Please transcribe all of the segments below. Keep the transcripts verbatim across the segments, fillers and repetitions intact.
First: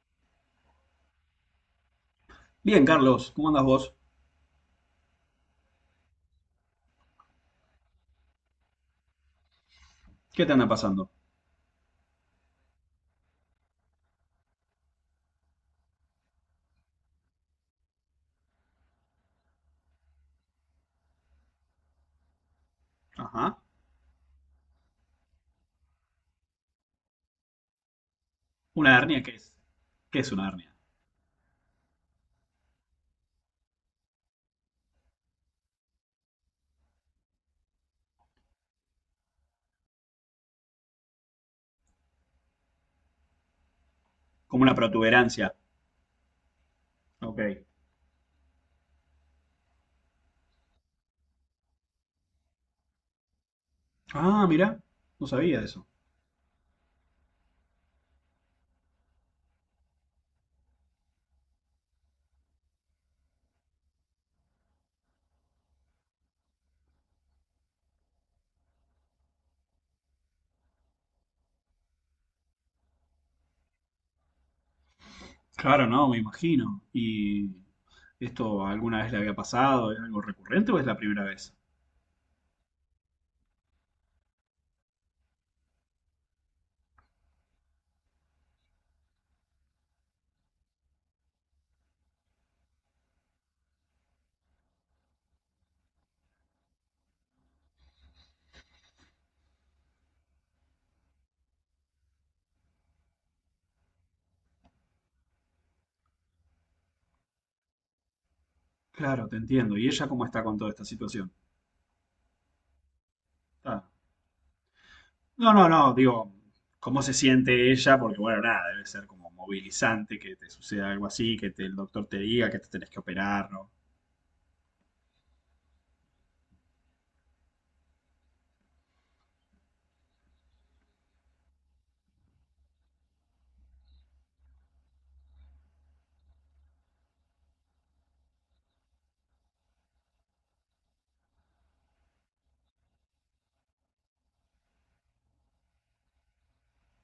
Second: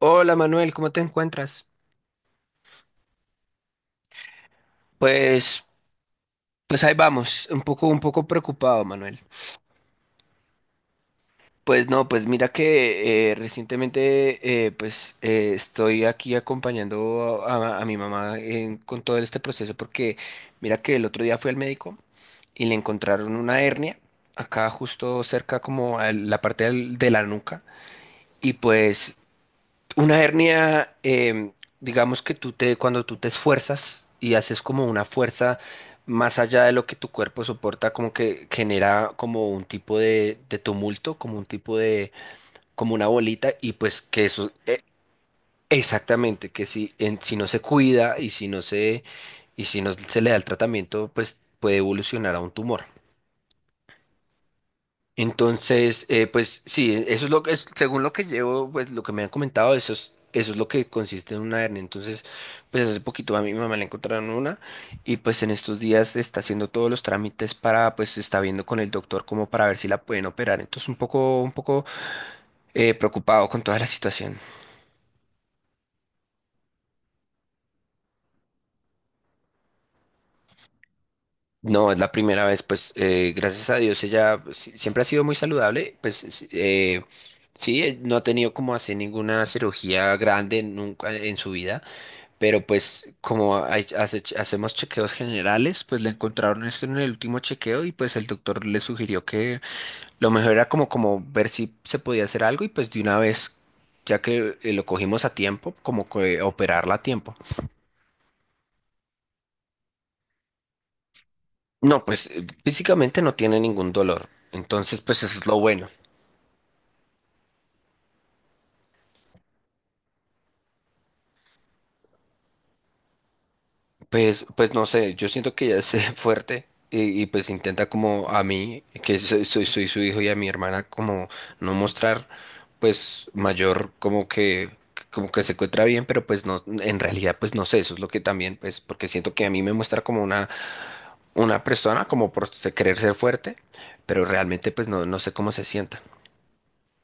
Hola Manuel, ¿cómo te encuentras? Bien, Carlos, ¿cómo andas vos? Pues, pues ahí vamos, un poco, un poco preocupado, Manuel. ¿Qué te anda pasando? Pues no, pues mira que eh, recientemente eh, pues eh, estoy aquí acompañando a, a- a mi mamá en- con todo este proceso porque mira que el otro día fui al médico y le encontraron Ajá. una hernia acá justo cerca como a la parte del- de la nuca y ¿Una pues. hernia qué es? ¿Qué Una es una hernia? hernia, em, digamos que tú te, cuando tú te esfuerzas y haces como una fuerza más allá de lo que tu cuerpo soporta, como que genera como un tipo de, de tumulto, como un tipo de, como una bolita, y pues que eso, Como una e- protuberancia. exactamente, que si, en- si Ok. no se cuida y si no se, y si no se le da el tratamiento, pues puede evolucionar a un tumor. Ah, mira, no sabía de eso. Entonces, eh, pues sí, eso es lo que es, según lo que llevo, pues lo que me han comentado, eso es, eso es lo que consiste en una hernia. Entonces, pues hace poquito a mi mamá le encontraron una y pues en estos días está haciendo todos los trámites para, pues está viendo con el doctor como para ver si la pueden operar. Entonces, un poco, un poco eh, preocupado con toda la situación. Claro, no, me imagino. ¿Y esto alguna vez le había pasado? ¿Es algo recurrente o es la primera vez? No, es la primera vez, pues eh, gracias a Dios ella pues, si- siempre ha sido muy saludable, pues sí, eh, sí, eh, no ha tenido como hacer ninguna cirugía grande nunca en su vida. Pero pues como hay- hace- hacemos chequeos generales, pues le encontraron esto en el último chequeo y pues el doctor le sugirió que lo mejor era como, como ver si se podía hacer algo y pues de una vez, ya que eh, lo cogimos a tiempo, como que operarla a tiempo. Claro, te entiendo. ¿Y ella cómo está con toda esta situación? No, pues eh, físicamente no tiene Ah. ningún dolor. Entonces, pues eso es No, lo no, bueno. no, digo, ¿cómo se siente ella? Porque bueno, nada, debe ser como movilizante que te suceda algo así, que te- el doctor te diga que te tenés que operar, ¿no? Pues, pues no sé, yo siento que ella es eh, fuerte y, y pues intenta como a mí, que soy, soy, soy su hijo y a mi hermana como no mostrar pues mayor como que como que se encuentra bien, pero pues no, en realidad pues no sé, eso es lo que también pues porque siento que a mí me muestra como una una persona como por se- querer ser fuerte, pero realmente pues no, no sé cómo se sienta.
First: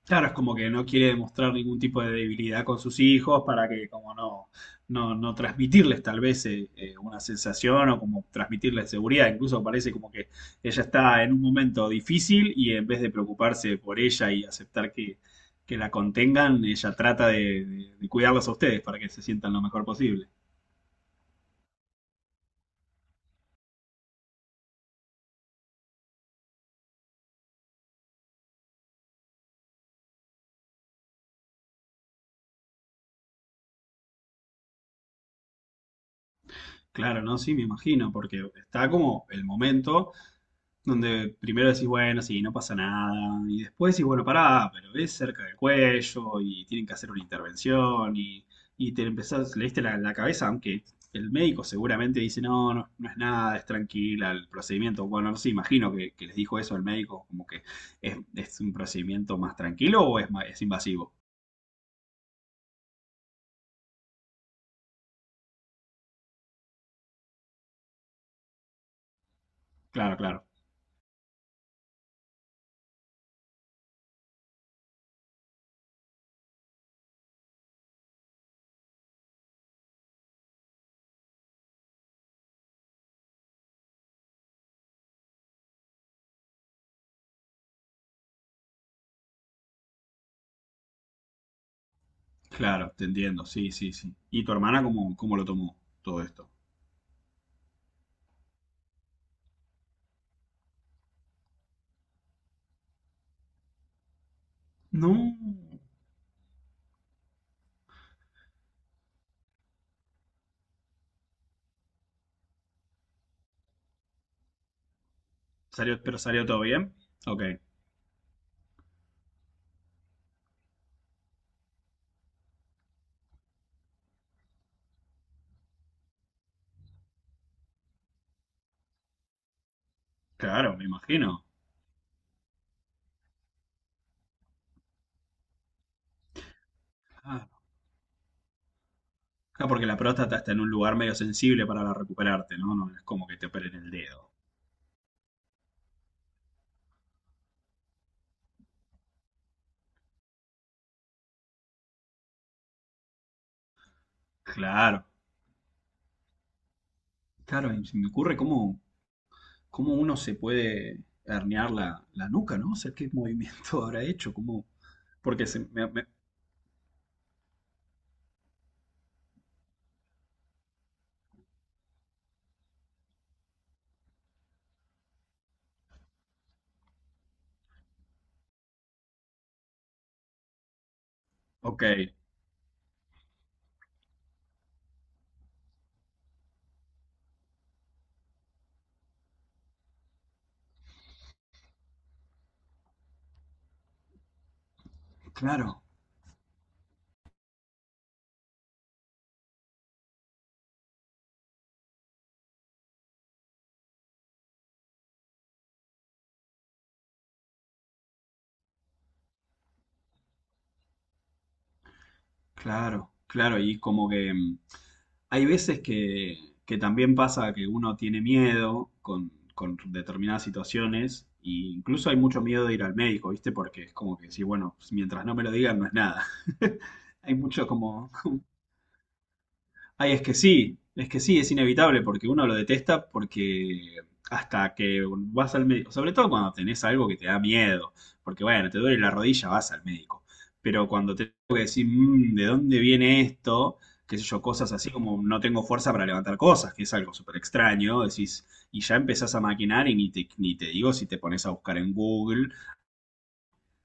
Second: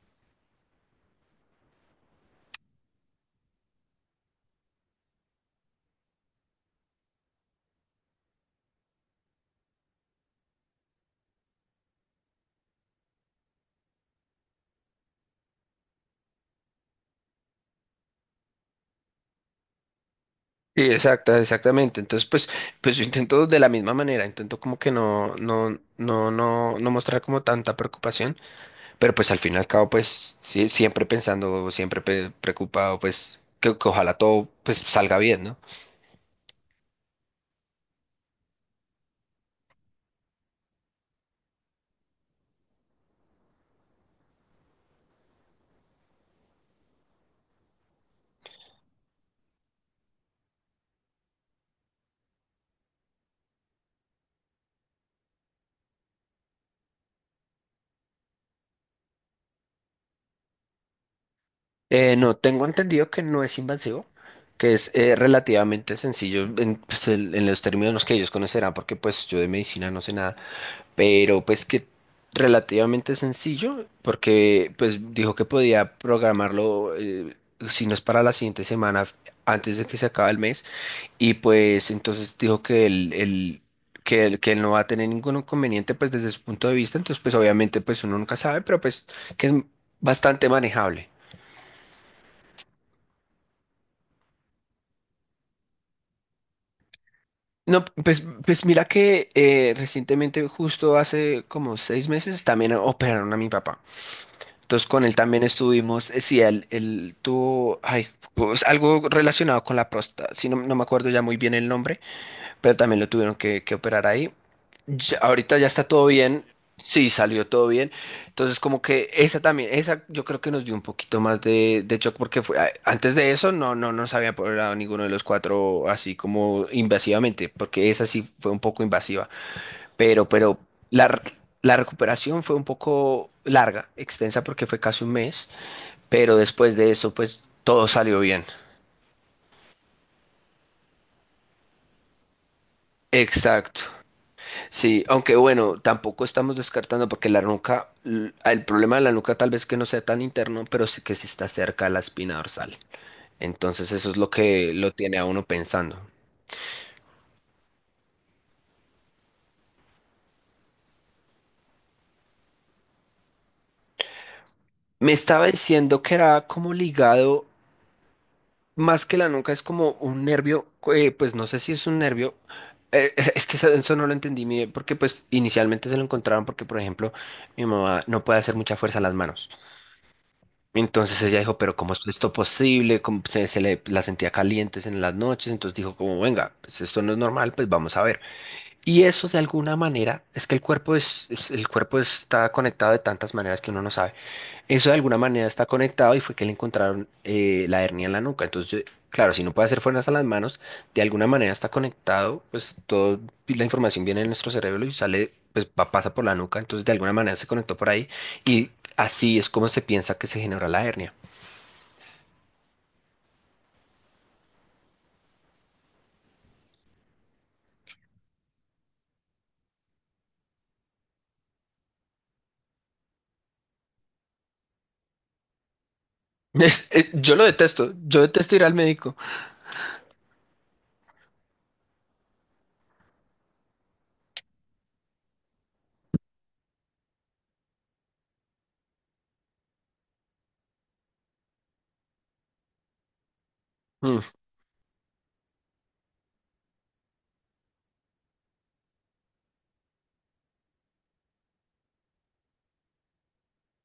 Claro, es como que no quiere demostrar ningún tipo de debilidad con sus hijos para que como no, no, no transmitirles tal vez eh, eh, una sensación o como transmitirles seguridad. Incluso parece como que ella está en un momento difícil y en vez de preocuparse por ella y aceptar que, que la contengan, ella trata de, de- de cuidarlos a ustedes para que se sientan lo mejor posible. Sí, exacta, exactamente. Entonces, pues, pues yo intento de la misma manera, intento como que no, no, no, no, no mostrar como tanta preocupación. Pero pues al fin y al cabo, pues sí, siempre pensando, siempre pe- preocupado, pues que, que ojalá todo pues salga bien, ¿no? Claro, no, sí, me imagino, porque está como el momento donde primero decís, bueno, sí, no pasa nada, y después decís, bueno, pará, pero es cerca del cuello y tienen que hacer una intervención y, y te empezás, le diste la, la cabeza, aunque el médico seguramente dice, no, no, no es nada, es tranquila el procedimiento. Bueno, no sé, imagino que, que les dijo eso el médico, como que es, es un procedimiento más tranquilo o es, ma- es invasivo. Eh, no, tengo entendido que no es invasivo, que es eh, relativamente sencillo en, pues, el- en los términos que ellos conocerán, porque pues yo de medicina no sé Claro, nada, claro, pero pues que relativamente sencillo, porque pues dijo que podía programarlo, eh, si no es para la siguiente semana, antes de que se acabe el mes. Y pues entonces dijo que él, él- que él, que él no va a tener ningún inconveniente pues desde su punto de vista, entonces pues obviamente pues uno nunca sabe, pero pues que es bastante manejable. claro, te entiendo, sí, sí, sí. ¿Y tu hermana cómo, cómo lo tomó todo esto? No, pues, pues mira que eh, recientemente, justo hace como seis meses, también operaron a mi papá. Entonces con No. él también estuvimos, eh, sí, él, él tuvo ay, pues, algo relacionado con la próstata, sí, no, no me acuerdo ya muy bien el nombre, pero también lo tuvieron que, que operar ahí. Ya- ahorita ya está ¿Salió, todo pero bien. salió todo bien? Sí, Ok, salió todo bien. Entonces, como que esa también, esa yo creo que nos dio un poquito más de, de shock porque fue, a- antes de eso no, no nos había apoderado ninguno de los cuatro así como invasivamente, porque esa sí fue un poco invasiva. Pero, pero claro, me la, r- imagino. la recuperación fue un poco larga, extensa porque fue casi un mes, pero después de eso, pues Claro. todo salió bien. Ah, porque la próstata está en un lugar medio sensible para recuperarte, ¿no? No es como que te operen Exacto. el dedo. Sí, aunque bueno, tampoco estamos descartando porque la nuca, l- el problema de la nuca tal vez que no sea tan interno, pero sí que sí está cerca de la espina dorsal. Entonces eso es lo que lo Claro, tiene a uno pensando. claro, y se me ocurre cómo, cómo uno se puede herniar la, la nuca, ¿no? O sea, qué movimiento habrá hecho, cómo. Me Porque estaba se me, diciendo me- que era como ligado, más que la nuca, es como un nervio, eh, pues no sé si es un nervio, eh, es que eso, eso no lo entendí bien, porque pues inicialmente se lo encontraron porque, por ejemplo, mi mamá no puede hacer mucha fuerza en las manos. Entonces ella dijo, pero Ok, ¿cómo es esto posible? ¿Cómo se, se le la sentía calientes en las noches? Entonces dijo, como venga, pues esto no es normal, pues vamos a ver. Y eso de alguna manera es que el cuerpo es, es- el cuerpo está conectado de tantas maneras que uno no sabe. Eso de alguna manera está claro, conectado y fue que le encontraron eh, la hernia en la nuca. Entonces, claro, si no puede hacer fuerzas a las manos, de alguna manera está conectado, pues toda la información viene de nuestro cerebro y sale, pues va- pasa por la nuca. Entonces, de alguna manera se conectó por ahí y así es como se piensa que se generó la hernia. claro, claro, y como que. mm, Hay veces que, que también pasa que uno tiene miedo con, con determinadas situaciones, e incluso hay mucho miedo de ir al médico, ¿viste? Porque es como que sí, bueno, mientras no me lo digan, no es nada. Es- es- yo Hay lo mucho detesto, como. yo detesto ir al médico. Ay, es que sí, es que sí, es inevitable porque uno lo detesta porque hasta que vas al médico, sobre todo cuando tenés algo que te da miedo, porque bueno, te duele la rodilla, vas al médico, pero cuando te tengo que decir, "Mm, ¿de dónde viene esto? Qué Mm, sé yo, cosas así como no tengo fuerza para levantar cosas, que es algo súper extraño, decís, y ya empezás a maquinar y ni te, ni te digo si te pones a buscar en Google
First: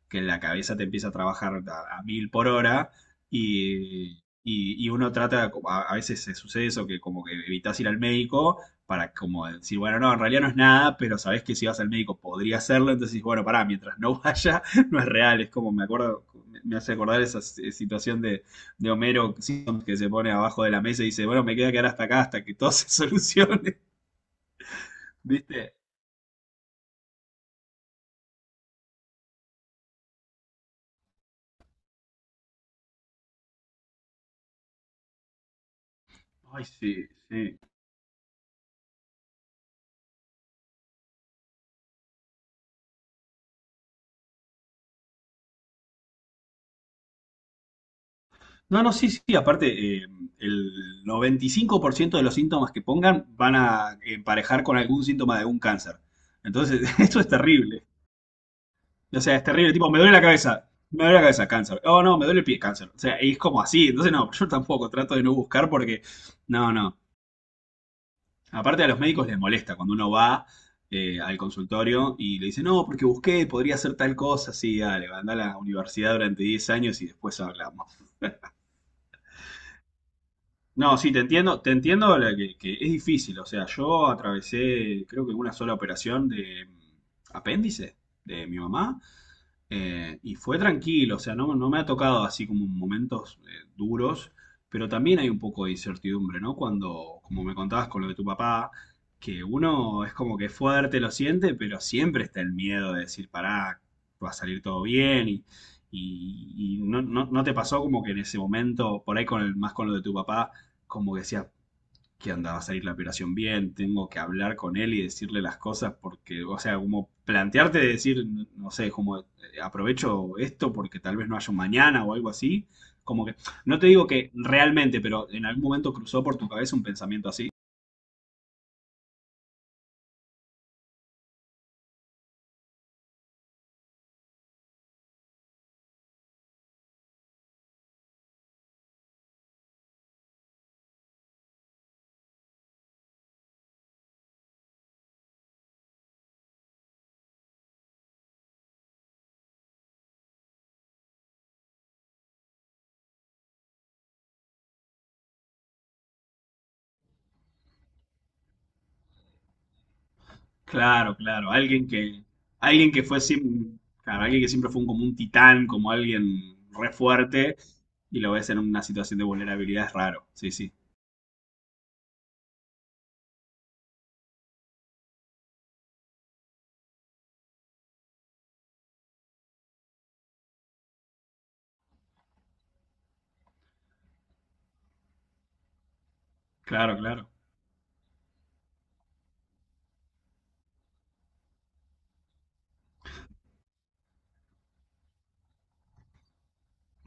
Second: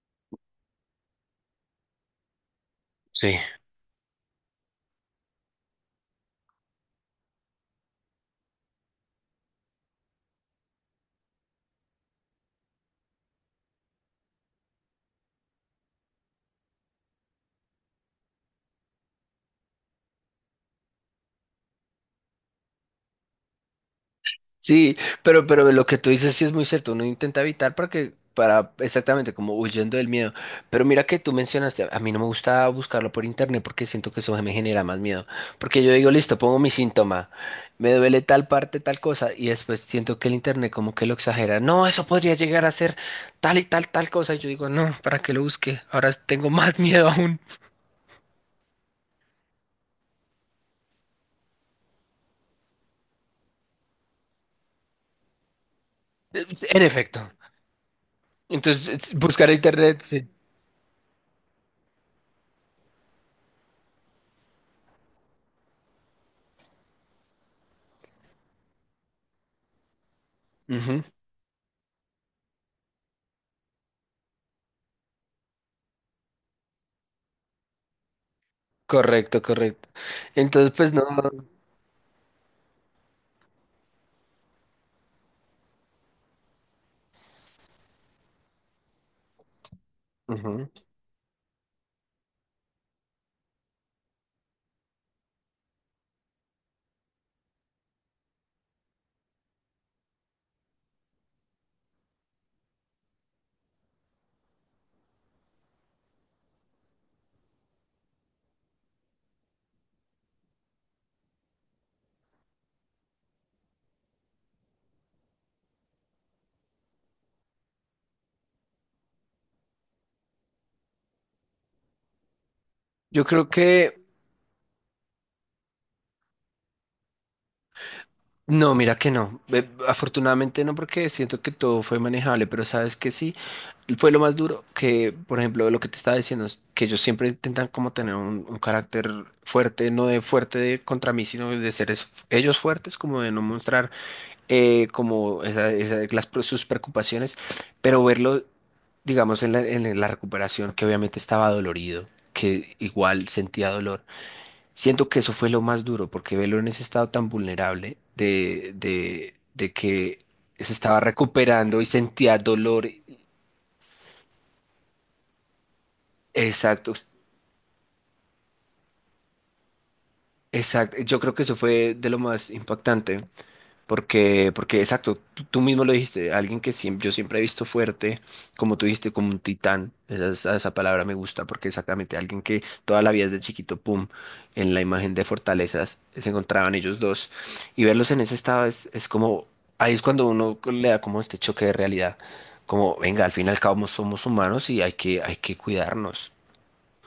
que la cabeza te empieza a trabajar a, a mil por hora sí. y, y, y uno trata, a, a veces se sucede eso, que como que evitas ir al médico para como decir, bueno, no, en realidad no es nada, pero sabes que si vas al médico podría hacerlo, entonces bueno, pará, mientras no vaya, no es real, es como me acuerdo, me me hace acordar esa s- situación de, de Homero Simpson que se pone abajo de la mesa y dice, bueno, me queda quedar hasta acá, hasta que todo se solucione, Sí, pero, pero ¿viste? lo que tú dices sí es muy cierto, uno intenta evitar para que, para, exactamente, como huyendo del miedo. Pero mira que tú mencionaste, a mí no me gusta buscarlo por internet porque siento que eso me genera más miedo. Porque yo digo, listo, pongo Ay, mi sí, síntoma, sí. me duele tal parte, tal cosa, y después siento que el internet como que lo exagera. No, eso podría llegar a ser tal y tal, tal cosa. Y yo digo, no, ¿para qué lo busque? Ahora tengo más miedo aún. No, no, sí, sí, aparte, eh, el noventa y cinco por ciento de los síntomas que pongan van a emparejar con algún síntoma de un cáncer. En Entonces, efecto. esto es terrible. Entonces, es- O sea, es buscar en terrible, tipo, me internet, duele la sí. cabeza, me duele la cabeza, cáncer. Oh, no, me duele el pie, cáncer. O sea, es como así. Entonces, no, yo tampoco trato de no buscar porque, no, no. Aparte a los médicos les molesta cuando uno va Ujú. eh, al consultorio y le dice, no, porque busqué, podría hacer tal cosa, sí, dale, anda a la universidad durante diez años y después hablamos. Correcto, correcto. Entonces, pues No, no. sí, te entiendo, te entiendo la que, que es difícil. O sea, yo atravesé, creo que una sola operación de mm, apéndice de mi mamá eh, y fue Ujú. tranquilo. O sea, no, no me ha tocado así como momentos eh, duros, pero también hay un poco de incertidumbre, ¿no? Cuando, como me contabas con lo de tu papá, que uno es como que es fuerte, lo siente, pero siempre está el miedo de decir, pará, va a salir todo bien. y. y- y no, no- no te pasó como que en ese momento, por ahí con el, más con lo de tu papá, como que decía que andaba a salir la operación bien, tengo que hablar con él y decirle las cosas porque, o sea, como plantearte de decir, no sé, como eh, aprovecho esto porque tal vez no haya un mañana o algo así, Yo como que, creo no te que. digo que realmente, pero en algún momento cruzó por tu cabeza un pensamiento así. No, mira que no. Eh, Afortunadamente no, porque siento que todo fue manejable, pero sabes que sí. Fue lo más duro que, por ejemplo, lo que te estaba diciendo, es que ellos siempre intentan como tener un, un carácter fuerte, no de fuerte de contra mí, sino de ser es- ellos fuertes, como de no mostrar eh, como esa- esa- las, pre- sus preocupaciones, pero verlo, digamos, en la, en la recuperación, que obviamente estaba dolorido, que igual sentía dolor. Siento que eso fue lo más duro, porque verlo en ese estado tan vulnerable de, de, de que se estaba Claro, claro, recuperando y alguien que, sentía dolor. alguien que fue siem- claro, alguien que siempre fue un- como un titán, como alguien Exacto, re fuerte, y lo ves en una situación de vulnerabilidad es raro, sí, sí, exacto. Yo creo que eso fue de lo más impactante. Porque, porque exacto, tú, tú mismo lo dijiste, alguien que siem- yo siempre he visto fuerte, como tú dijiste, como un titán, esa, esa, esa palabra me gusta, porque exactamente alguien que toda la vida desde chiquito, pum, en la imagen de fortalezas se encontraban claro, ellos claro. dos, y verlos en ese estado es, es como, ahí es cuando uno le da como este choque de realidad, como, venga, al fin y al cabo somos humanos y hay que, hay que cuidarnos.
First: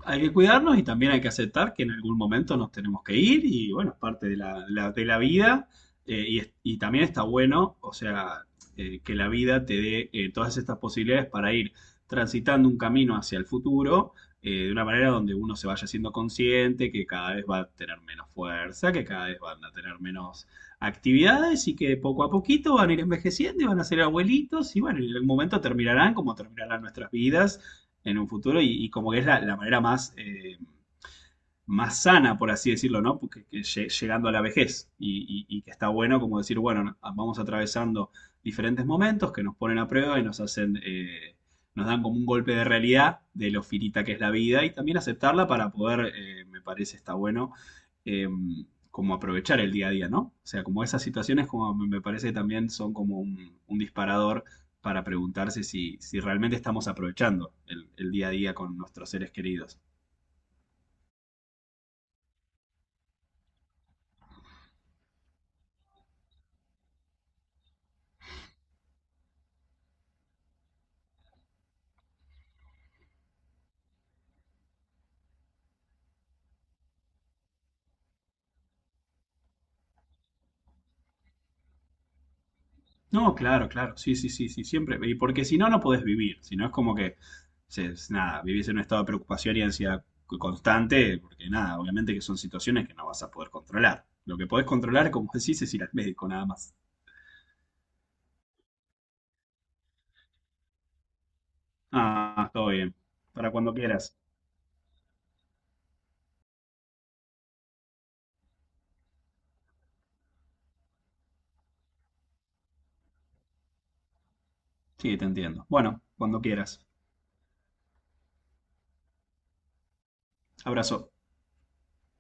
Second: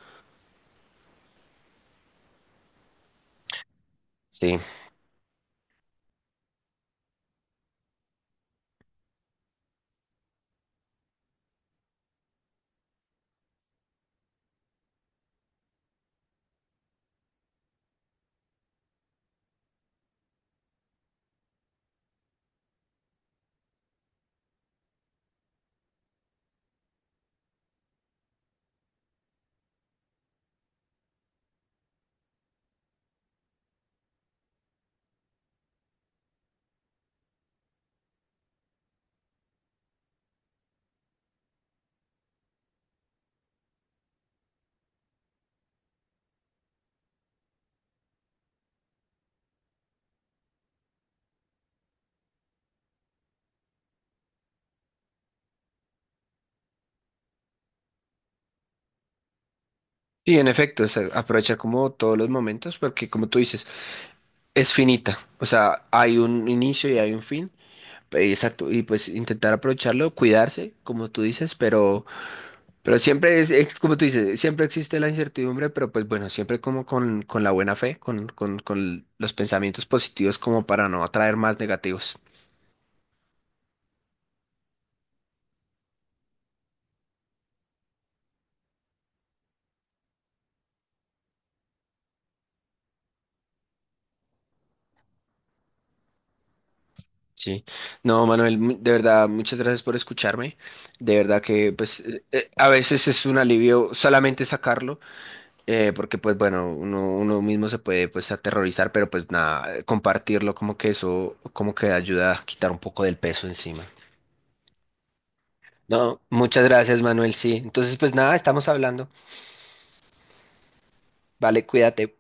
Hay que cuidarnos y también hay que aceptar que en algún momento nos tenemos que ir y bueno, es parte de Sí, la, la- de la vida. eh, y, es- y también está bueno, o sea, eh, que la vida te dé eh, todas estas posibilidades para ir transitando un camino hacia el futuro. Eh, de una manera donde uno se vaya siendo consciente que cada vez va a tener menos fuerza, que cada vez van a tener menos actividades y que poco a poquito van a ir envejeciendo y van a ser abuelitos y bueno, en algún momento terminarán como terminarán nuestras vidas en un futuro y, y como que es la, la manera más eh, más sana, por así decirlo, ¿no? Porque, que llegando a la vejez y, y- y que está bueno como decir, bueno, no, ah, vamos atravesando diferentes momentos que nos ponen a prueba y nos hacen, eh, nos dan como un golpe de realidad de lo finita que es la vida y también aceptarla para poder, eh, me parece, está bueno, eh, como aprovechar el día a día, ¿no? O sea, como esas situaciones como me me parece que también son como un, un disparador para preguntarse si, si realmente estamos aprovechando el, el día a día con nuestros seres queridos. sí, en efecto, o sea, aprovechar como todos los momentos, porque como tú dices, es finita, o sea, hay un inicio y hay un fin, eh, exacto, y pues intentar aprovecharlo, cuidarse, como tú dices, pero, pero siempre es, es como tú dices, siempre existe la incertidumbre, pero pues bueno, siempre como con, con la buena fe, con, con, con los pensamientos positivos como para no atraer más negativos. No, claro, claro, sí, sí, sí, sí, siempre. Y porque si no, no podés vivir. Si no, es como que, se- es nada, vivís en un estado de preocupación y ansiedad co- constante, porque nada, obviamente que son situaciones que no vas a poder controlar. Lo que podés controlar, como decís, es ir al médico, nada más. Sí, no, Manuel, mu- de verdad, muchas gracias por escucharme, de verdad que pues eh, eh, Ah, todo a bien. veces es un Para cuando alivio quieras. solamente sacarlo. Eh, porque pues bueno, uno, uno mismo se puede pues aterrorizar, pero pues nada, eh, compartirlo como que eso, como que ayuda a quitar un poco del peso encima. Sí, te entiendo. Bueno, No, cuando muchas quieras. gracias, Manuel, sí. Entonces pues nada, estamos hablando. Abrazo. Vale, cuídate.